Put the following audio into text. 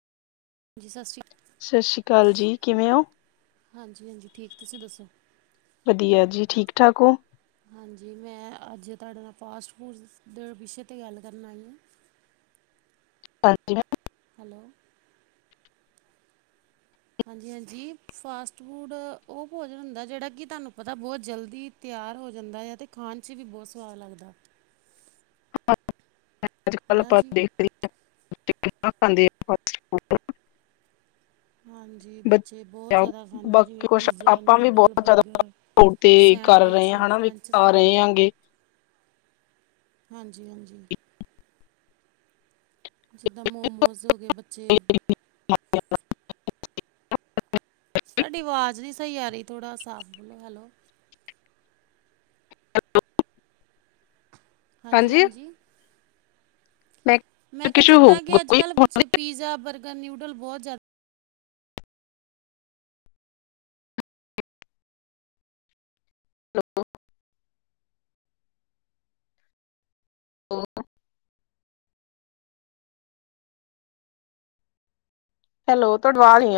ਜੀ ਸਤਿ ਸ਼੍ਰੀ ਸਤਿ ਸ਼੍ਰੀ ਅਕਾਲ ਜੀ, ਕਿਵੇਂ ਓ? ਹਾਂਜੀ-ਹਾਂਜੀ, ਠੀਕ ਤੁਸੀਂ ਦੱਸੋ? ਵਧੀਆ ਜੀ ਠੀਕ ਠਾਕ ਓ? ਹਾਂਜੀ, ਮੈਂ ਅੱਜ ਤੁਹਾਡੇ ਨਾਲ ਫਾਸਟ-ਫੂਡ ਦੇ ਵਿਸ਼ੇ'ਤੇ ਗੱਲ ਕਰਨ ਆਈ ਆ। ਹਾਂਜੀ ਮੈ ਹੈਲੋ। ਹਾਂਜੀ-ਹਾਂਜੀ, ਫਾਸਟ-ਫੂਡ ਉਹ ਭੋਜਨ ਹੁੰਦਾ ਜਿਹੜਾ ਕਿ ਤੁਹਾਨੂੰ ਪਤਾ ਬਹੁਤ ਜਲਦੀ ਤਿਆਰ ਹੋ ਜਾਂਦਾ ਆ ਅਤੇ ਖਾਣ 'ਚ ਵੀ ਬਹੁਤ ਸਵਾਦ ਲੱਗਦਾ। ਹੈ ਅੱਜ-ਕੱਲ ਨਾ ਆਪਾਂ ਜੀ ਦੇਖਦੇ ਆ ਕਿਨਾਂ ਖਾਂਦੇ ਆ ਫਾਸਟ ਫੂਡ। ਹਾਂਜੀ, ਬੱਚੇ ਬਹੁਤ ਆ, ਜ਼ਿਆਦਾ ਖਾਂਦੇ ਬਾਕੀ ਜਿਵੇਂ ਪੀਜ਼ਾ, ਨਿਊਡਲ, ਬਰਗਰ। ਉਹ ਤੇ ਘਰ ਲਿਆਣਾ ਵੀ ਖਾ ਰਹੇ ਅੱਗੇ। ਹਾਂਜੀ-ਹਾਂਜੀ‌। ਜਿੱਦਾਂ ਮੋਮੋਸ ਹੋ ਗਏ ਬੱਚੇ [inaudible] ਤੁਹਾਡੀ ਆਵਾਜ਼ ਨੀ ਸਈ ਆ ਰਹੀ ਥੋੜਾ ਸਾਫ਼ ਬੋਲੋ, ਹੈਲੋ। ਹਾਂਜੀ ਹਾਂਜੀ-ਹਾਂਜੀ। ਮੈਂ ਮੈਂ ਕਿਹਾ ਕਿਸ਼ੂ ਜਿੱਦਾਂ ਹੋਊਗਾ ਕਿ ਕੋਈ ਅੱਜ-ਕੱਲ੍ਹ ਬੱਚੇ ਪੀਜ਼ਾ, ਬਰਗਰ, ਨਿਊਡਲ ਬਹੁਤ ਜ਼ਿਆਦਾ ਔ [unintelligible] ਹੈਲੋ ਤੁਡਵਾ ਅਵਾਜ ਨੀ